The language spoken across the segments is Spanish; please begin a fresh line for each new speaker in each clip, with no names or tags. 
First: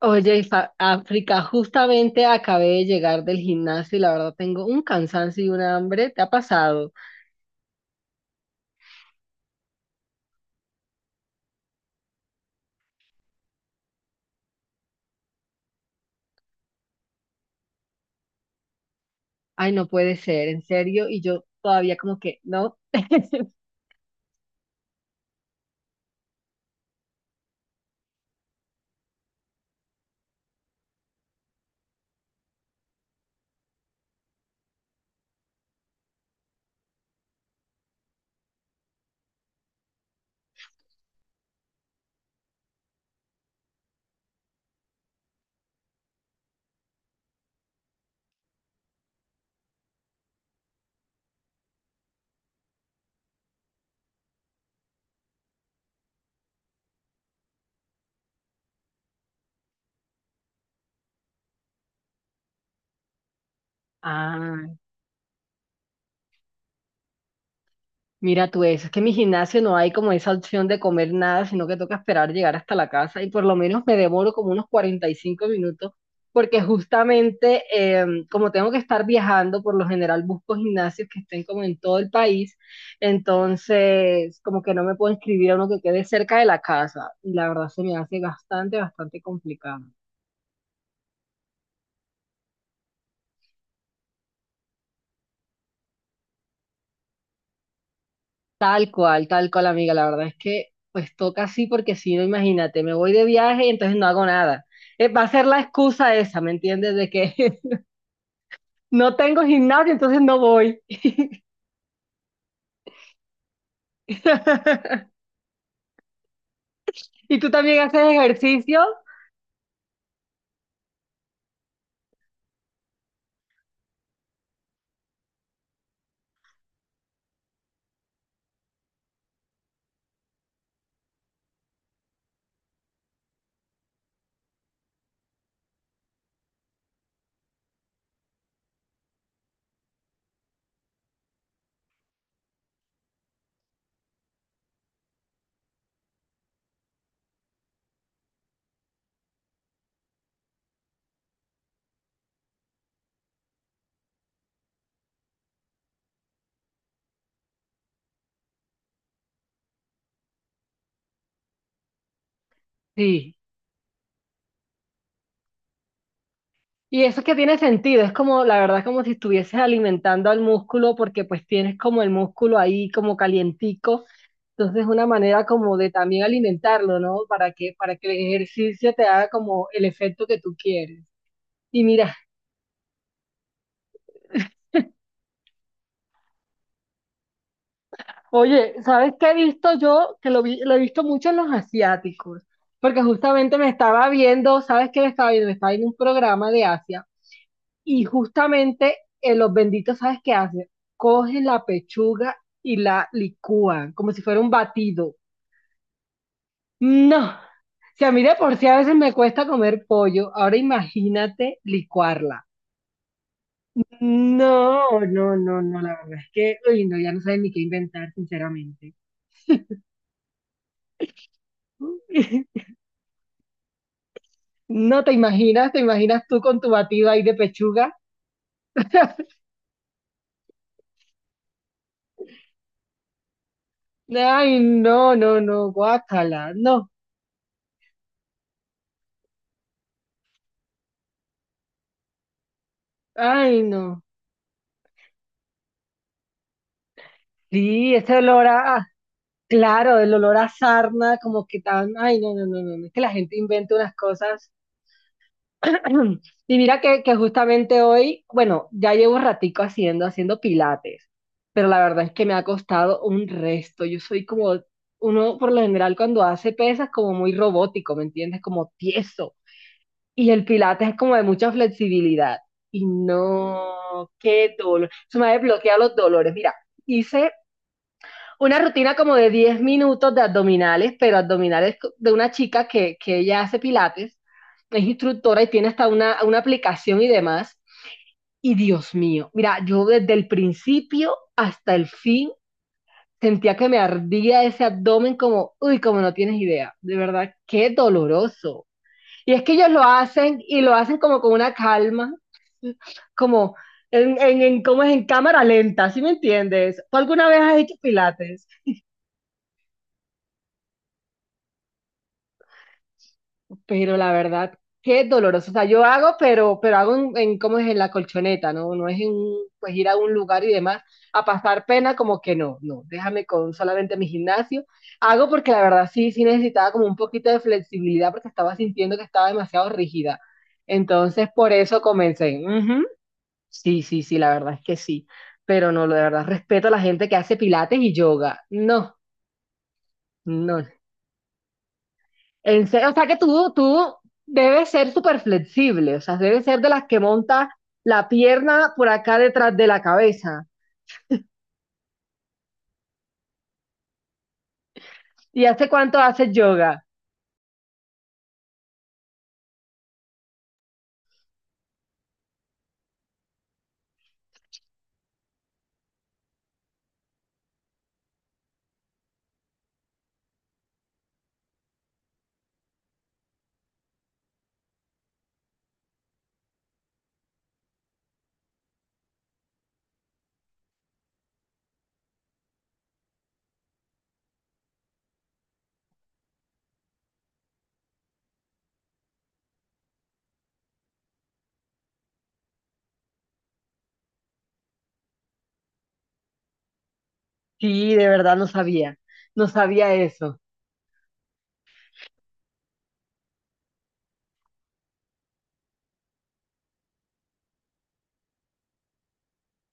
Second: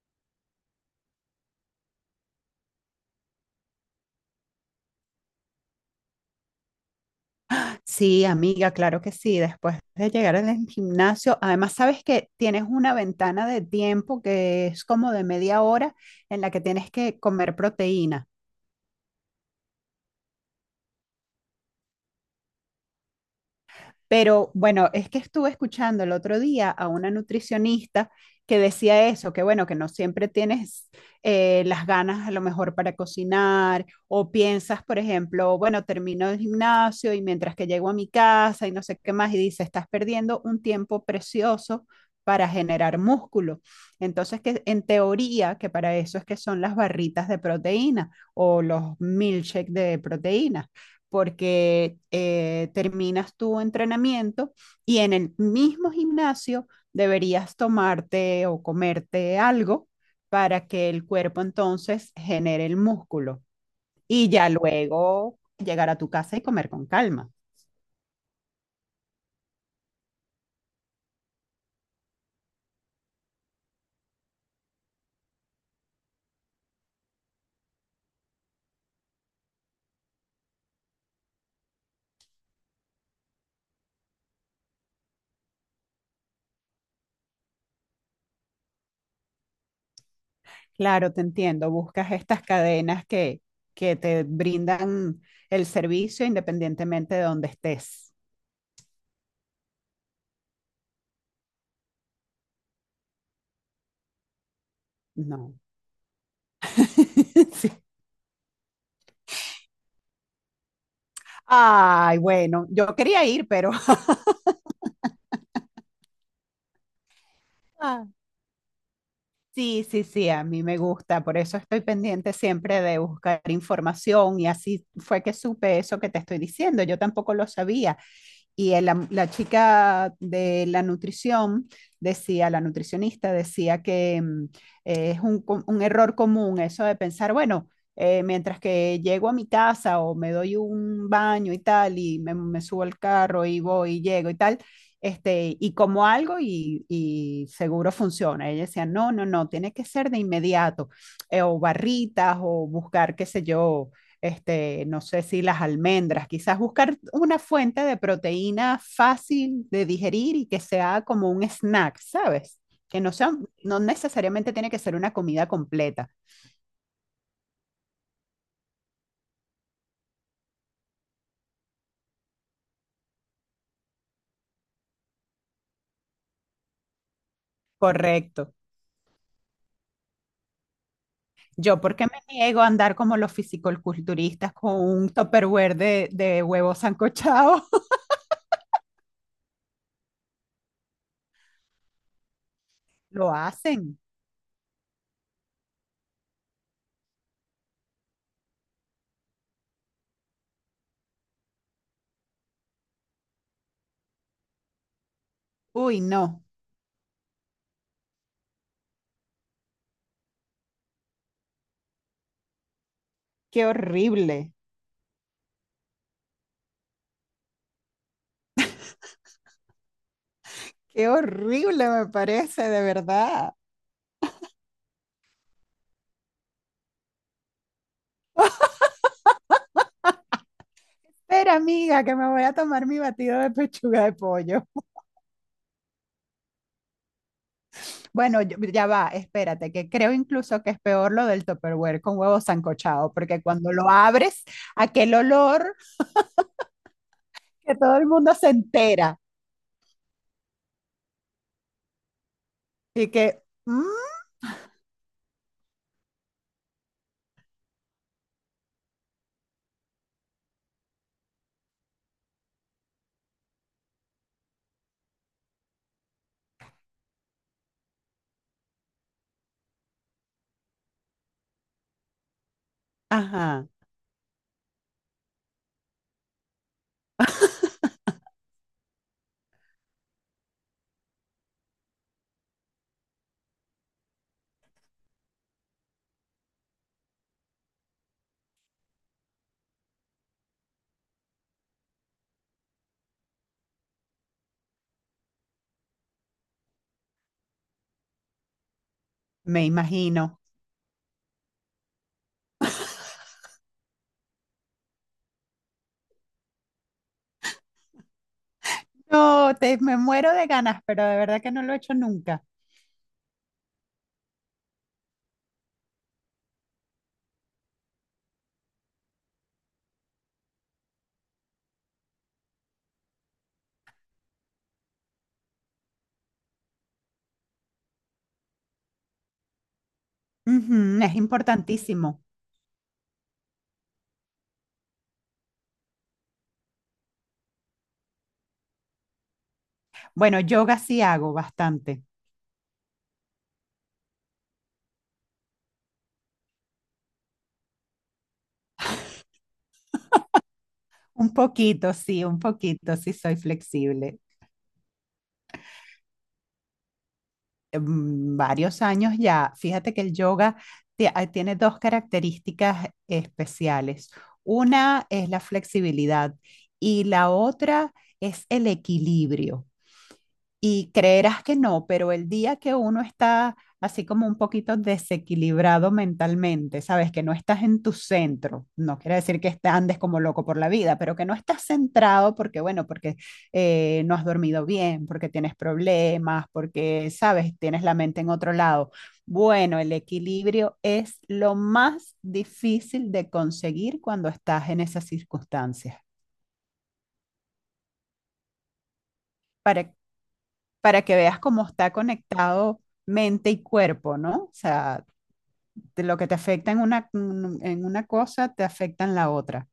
Oye, África, justamente acabé de llegar del gimnasio y la verdad tengo un cansancio y una hambre. ¿Te ha pasado?
Sí, amiga, claro que sí. Después de llegar al gimnasio, además sabes que tienes una ventana de tiempo que es como de media hora en la que tienes que comer proteína.
Ay, no puede ser, en serio. Y yo todavía como que no.
Pero bueno, es que estuve escuchando el otro día a una nutricionista que decía eso, que bueno, que no siempre tienes las ganas a lo mejor para cocinar o piensas, por ejemplo, bueno, termino el gimnasio y mientras que llego a mi casa y no sé qué más y dice, estás perdiendo un tiempo precioso para generar músculo. Entonces, que en teoría, que para eso es que son las barritas de proteína o los milkshakes de proteína porque terminas tu entrenamiento y en el mismo gimnasio deberías tomarte o comerte algo para que el cuerpo entonces genere el músculo y ya
Ah.
luego llegar a tu casa y comer con calma.
Mira tú eso, es que en mi gimnasio no hay como esa opción de comer nada, sino que toca esperar llegar hasta la casa y por lo menos me demoro como unos 45 minutos porque justamente como tengo que estar viajando, por lo general busco gimnasios que estén como en todo el país, entonces como que no me puedo inscribir a uno que quede cerca de la casa y la verdad se me hace bastante, bastante complicado.
Claro, te entiendo, buscas estas cadenas que te brindan el servicio independientemente de donde estés.
Tal cual, amiga. La verdad es que pues toca así porque si no, imagínate, me voy de viaje y entonces no hago nada. Va a ser
No.
la excusa esa, ¿me entiendes? De que
Sí.
no tengo gimnasio, entonces no voy.
Ay, bueno, yo quería ir, pero.
¿Y tú también haces ejercicio?
Sí, sí, sí, a mí me gusta, por eso estoy pendiente siempre de buscar información y así fue que supe eso que te estoy diciendo, yo tampoco lo sabía. Y la chica de la nutrición decía, la nutricionista decía que es un, un error común eso de pensar, bueno, mientras que llego a mi casa o me doy un baño y tal, y me subo al carro y voy y llego y tal este, y como algo y seguro funciona. Ella decía, no, no, no, tiene que ser de inmediato, o barritas, o buscar, qué sé yo, este, no sé si las almendras, quizás buscar una fuente de proteína fácil de digerir y que sea como un snack, ¿sabes? Que no sea,
Sí.
no necesariamente tiene que ser una comida completa.
Y eso que tiene sentido, es como, la verdad, como si estuvieses alimentando al músculo porque pues tienes como el músculo ahí como calientico. Entonces, una manera como de también alimentarlo, ¿no? Para que el
Correcto.
ejercicio te haga como el efecto que tú quieres.
Yo,
Y
¿por qué
mira,
me niego a andar como los fisicoculturistas con un tupperware de huevos sancochados?
oye, ¿sabes qué he visto yo? Que lo he visto mucho en los asiáticos, porque
Lo
justamente me
hacen.
estaba viendo, ¿sabes qué me estaba viendo? Me estaba viendo un programa de Asia y justamente los benditos, ¿sabes qué hacen? Cogen la pechuga y la licúan como si fuera un batido.
Uy, no,
No, si a mí de por sí a veces me cuesta comer pollo, ahora imagínate licuarla.
qué horrible,
No, no, no, no, la verdad es que, uy, no, ya no saben ni qué inventar, sinceramente.
qué horrible me parece, de verdad.
No te imaginas, te imaginas tú con tu batido ahí de pechuga.
Pero amiga, que me voy a tomar mi batido de pechuga de
Ay,
pollo.
no, no, no, guácala, no.
Bueno, ya va, espérate, que creo incluso que es peor lo del Tupperware con huevo sancochado, porque
Ay,
cuando lo
no.
abres, aquel olor que
Sí,
todo el
ese
mundo
olor
se
a,
entera
claro, el olor a sarna, como que tan, ay, no, no, no, no, no, es que la
y
gente
que,
inventa
"Mm,
unas cosas. Y mira que justamente hoy, bueno, ya llevo un ratico haciendo pilates, pero la verdad es que me ha costado un resto. Yo soy como, uno por lo general cuando hace pesas, como muy robótico, ¿me entiendes? Como tieso. Y el pilates es como de mucha flexibilidad. Y
ajá".
no, qué dolor. Se me ha desbloqueado los dolores. Mira, hice una rutina como de 10 minutos de abdominales, pero abdominales de una chica que ella hace pilates, es instructora y tiene hasta una aplicación y demás. Y Dios mío, mira, yo desde el principio hasta el fin sentía que me ardía ese abdomen como, uy, como no tienes idea. De verdad, qué doloroso. Y es que
Me
ellos lo
imagino.
hacen y lo hacen como con una calma. Como en ¿cómo es? En cámara lenta, ¿sí me entiendes? ¿Tú alguna vez has hecho pilates?
No, me muero de ganas, pero de verdad que no lo he hecho nunca.
Pero la verdad, qué doloroso. O sea, yo hago, pero hago en ¿cómo es? En la colchoneta, ¿no? No es en, pues, ir a un lugar y demás a pasar pena, como que no, no, déjame con solamente mi gimnasio. Hago porque la verdad sí, sí necesitaba como un poquito de flexibilidad porque estaba sintiendo que estaba demasiado rígida.
Ujú, es
Entonces, por eso
importantísimo.
comencé. Ujú. Sí, sí, sí, la verdad es que sí. Pero no, la verdad, respeto a la gente que hace pilates y yoga. No,
Bueno,
no.
yoga sí hago bastante.
En serio, o sea que tú debes ser súper flexible, o sea, debes ser de las que monta la pierna por acá detrás de la cabeza.
Un poquito, sí soy flexible.
¿Y hace cuánto haces yoga?
Varios años ya. Fíjate que el yoga tiene dos características especiales. Una es la flexibilidad y la otra es el equilibrio. Y creerás que no, pero el día que uno está así como un poquito desequilibrado mentalmente, sabes que no estás en tu centro, no quiere decir que andes como loco por la vida, pero que no estás centrado porque, bueno, porque no has dormido bien, porque tienes problemas, porque, sabes, tienes la mente en otro lado. Bueno, el equilibrio es lo más difícil de conseguir cuando estás en esas circunstancias.
Sí, de verdad no sabía, no sabía
Para,
eso.
para que veas cómo está conectado mente y cuerpo, ¿no? O sea, de lo que te afecta en una, cosa te afecta en la otra.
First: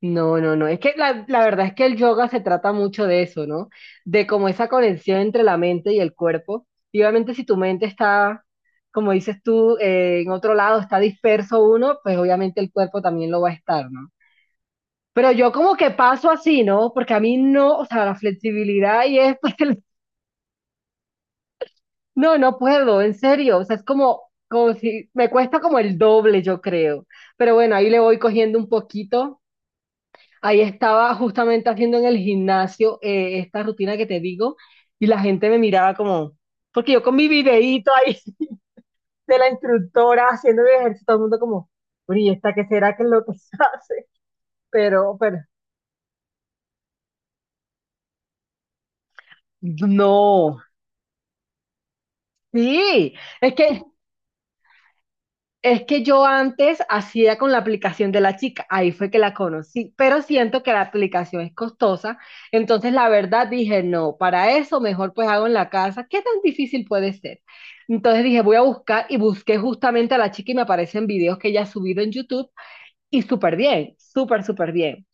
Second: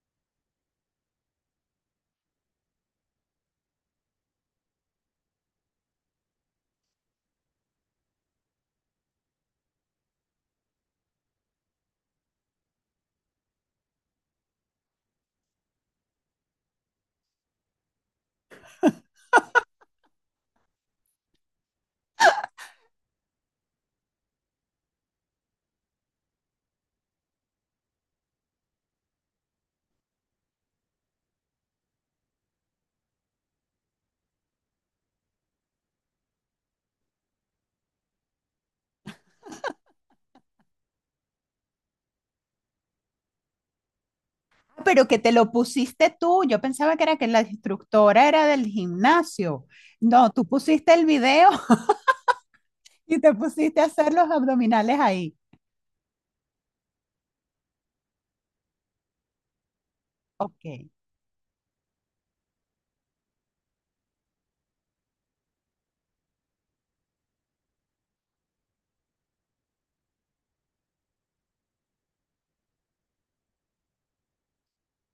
No, no, no. Es que la verdad es que el yoga se trata mucho de eso, ¿no? De como esa conexión entre la mente y el cuerpo. Y obviamente si tu mente está, como dices tú, en otro lado, está disperso uno, pues obviamente el cuerpo también lo va a estar, ¿no? Pero yo como que paso así, ¿no? Porque a mí no, o sea, la flexibilidad y es, pues, no, no puedo, en serio. O sea, es como, como si, me cuesta como el doble, yo creo. Pero bueno, ahí le voy cogiendo un poquito. Ahí estaba justamente haciendo en el gimnasio esta rutina que te digo y la gente me miraba como, porque yo con mi videíto ahí de la instructora haciendo mi ejercicio, todo el mundo como, "Bueno, ¿y esta qué será que es lo que hace?".
Ah, pero que te
Pero,
lo pusiste tú, yo pensaba que era que la instructora era del gimnasio. No, tú
no,
pusiste el video
sí,
y te
es
pusiste
que
a hacer los abdominales ahí.
Es que yo antes hacía con la aplicación de la chica, ahí fue que la conocí, pero siento que la
Ok,
aplicación es costosa, entonces la verdad dije, no, para eso mejor pues hago en la casa, ¿qué tan difícil puede ser? Entonces dije, voy a buscar y busqué justamente a la chica y me aparecen videos que ella ha subido en YouTube y súper bien, súper, súper bien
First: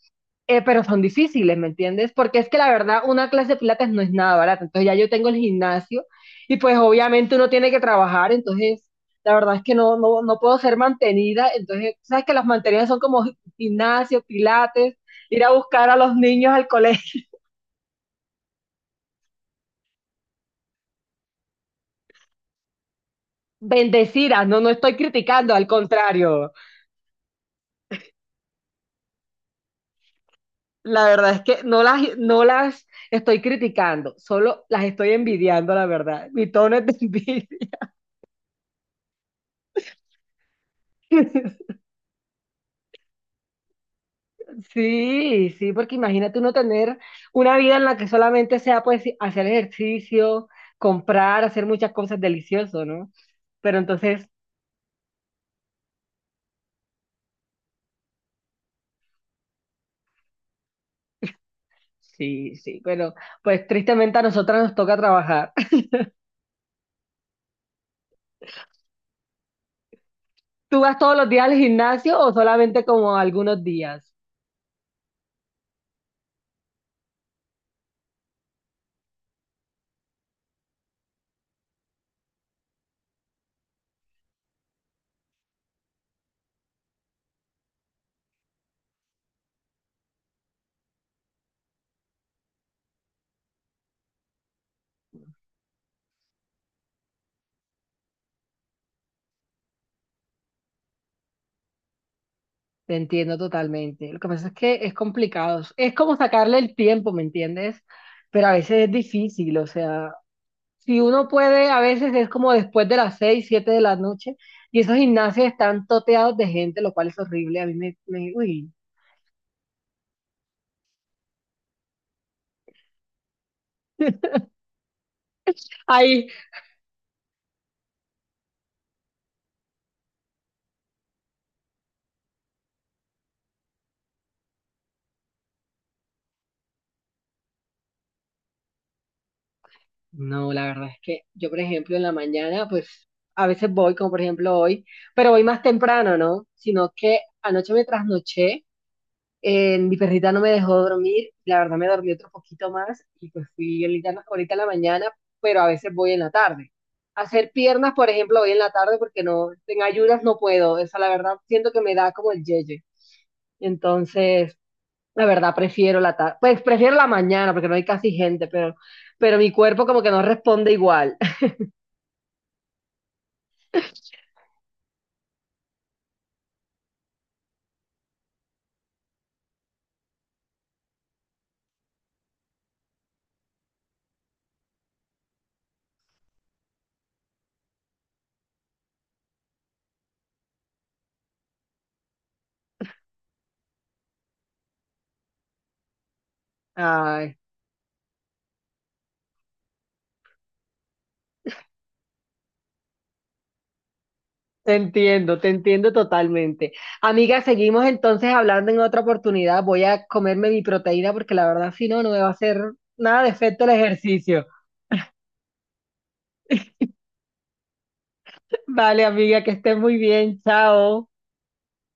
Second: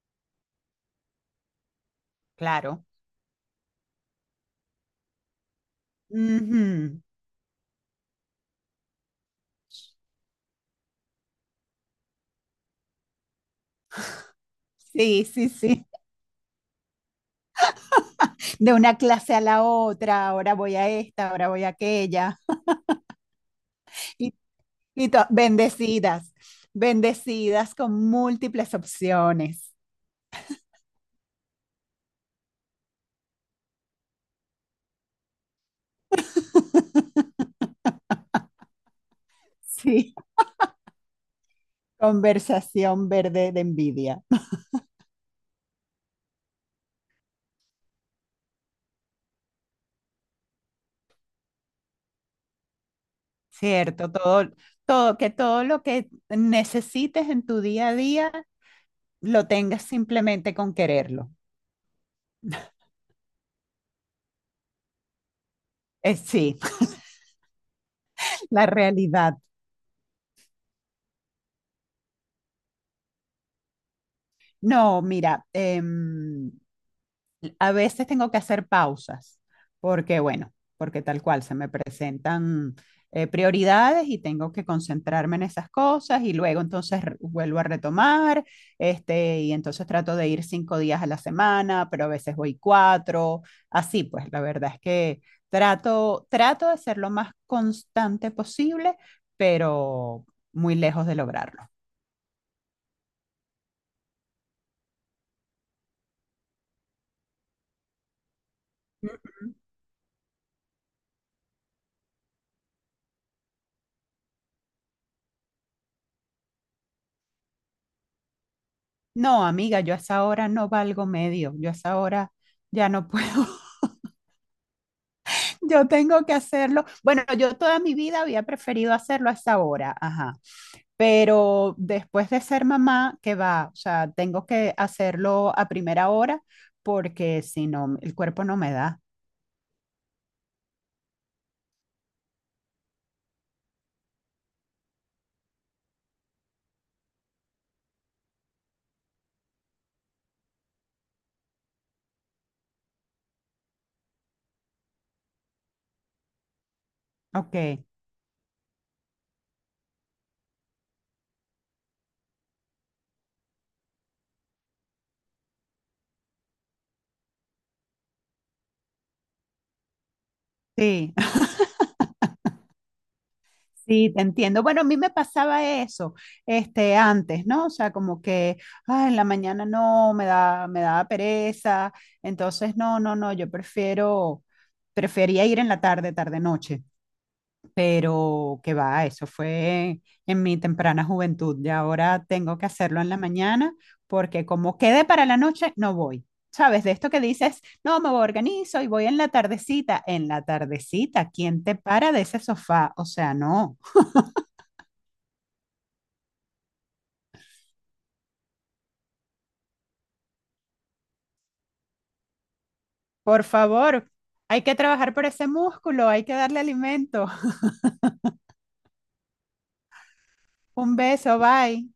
pero son difíciles, ¿me entiendes? Porque es que la
claro.
verdad, una clase de pilates no es nada barata. Entonces ya yo tengo el gimnasio y pues
Ujú.
obviamente uno tiene que trabajar, entonces la verdad es que no, no, no puedo ser mantenida. Entonces, sabes que las mantenidas son como gimnasio, pilates,
Sí,
ir
sí,
a
sí.
buscar a los niños al colegio.
De una clase a la otra, ahora voy a esta, ahora voy a aquella.
Bendecidas, no, no estoy
Y
criticando, al
bendecidas,
contrario.
bendecidas con múltiples opciones.
La verdad es que no las estoy criticando, solo las estoy envidiando, la verdad. Mi tono es de envidia.
Sí. Conversación verde de envidia.
Sí, sí, porque imagínate uno tener una vida en la que solamente sea pues hacer ejercicio, comprar, hacer muchas cosas delicioso, ¿no? Pero
Cierto,
entonces,
todo, todo, que todo lo que necesites en tu día a día lo tengas simplemente con quererlo.
sí, sí, pero pues tristemente a nosotras nos toca trabajar.
Sí, la realidad.
¿Tú vas todos los días al gimnasio o solamente como algunos días?
No, mira, a veces tengo que hacer pausas, porque bueno, porque tal cual se me presentan prioridades y tengo que concentrarme en esas cosas y luego entonces vuelvo a retomar, este, y entonces trato de ir 5 días a la semana, pero a veces voy 4, así pues, la verdad es que trato de ser lo más constante posible, pero muy lejos de lograrlo.
Te entiendo totalmente. Lo que pasa es que es complicado. Es como sacarle el tiempo, ¿me entiendes? Pero a veces es difícil, o sea, si uno puede, a veces es como después de las 6 7 de la noche, y esos gimnasios están toteados de gente, lo cual es horrible. A mí uy.
No, amiga, yo a esa hora no valgo medio, yo a esa hora ya no puedo. Yo tengo
Ay,
que hacerlo. Bueno, yo toda mi vida había preferido hacerlo a esa hora, ajá. Pero después de ser mamá, que va, o sea, tengo que hacerlo a primera hora porque si no, el cuerpo no me da.
no, la verdad es que yo, por ejemplo, en la mañana, pues a veces voy, como por ejemplo hoy, pero voy más temprano, ¿no? Sino que anoche me trasnoché. Mi perrita no me dejó dormir, la verdad me dormí otro poquito más y pues fui ahorita, ahorita en la mañana, pero a veces voy en la tarde. Hacer
Ok,
piernas, por ejemplo, voy en la tarde porque no, en ayudas no puedo, esa la verdad siento que me da como el yeye. Entonces, la verdad prefiero la tarde, pues prefiero la mañana porque no hay casi gente, pero mi cuerpo como que no responde
sí.
igual.
Sí, te entiendo. Bueno, a mí me pasaba eso, este, antes, ¿no? O sea, como que, ah, en la mañana no, me daba pereza. Entonces, no, no, no, yo prefería ir en la tarde, tarde-noche. Pero que va, eso fue en mi temprana juventud y ahora tengo que hacerlo en la mañana porque como quede para la noche, no voy. ¿Sabes? De esto que
Ay.
dices, no, me organizo y voy en la tardecita. En la tardecita, ¿quién te para de ese sofá? O sea, no.
Te entiendo totalmente. Amiga, seguimos entonces hablando en otra oportunidad. Voy a comerme mi proteína porque la verdad, si no, no me va a hacer nada de
Por
efecto el
favor,
ejercicio.
hay que trabajar por ese músculo, hay que darle alimento.
Vale, amiga, que estés muy bien.
Un
Chao.
beso, bye.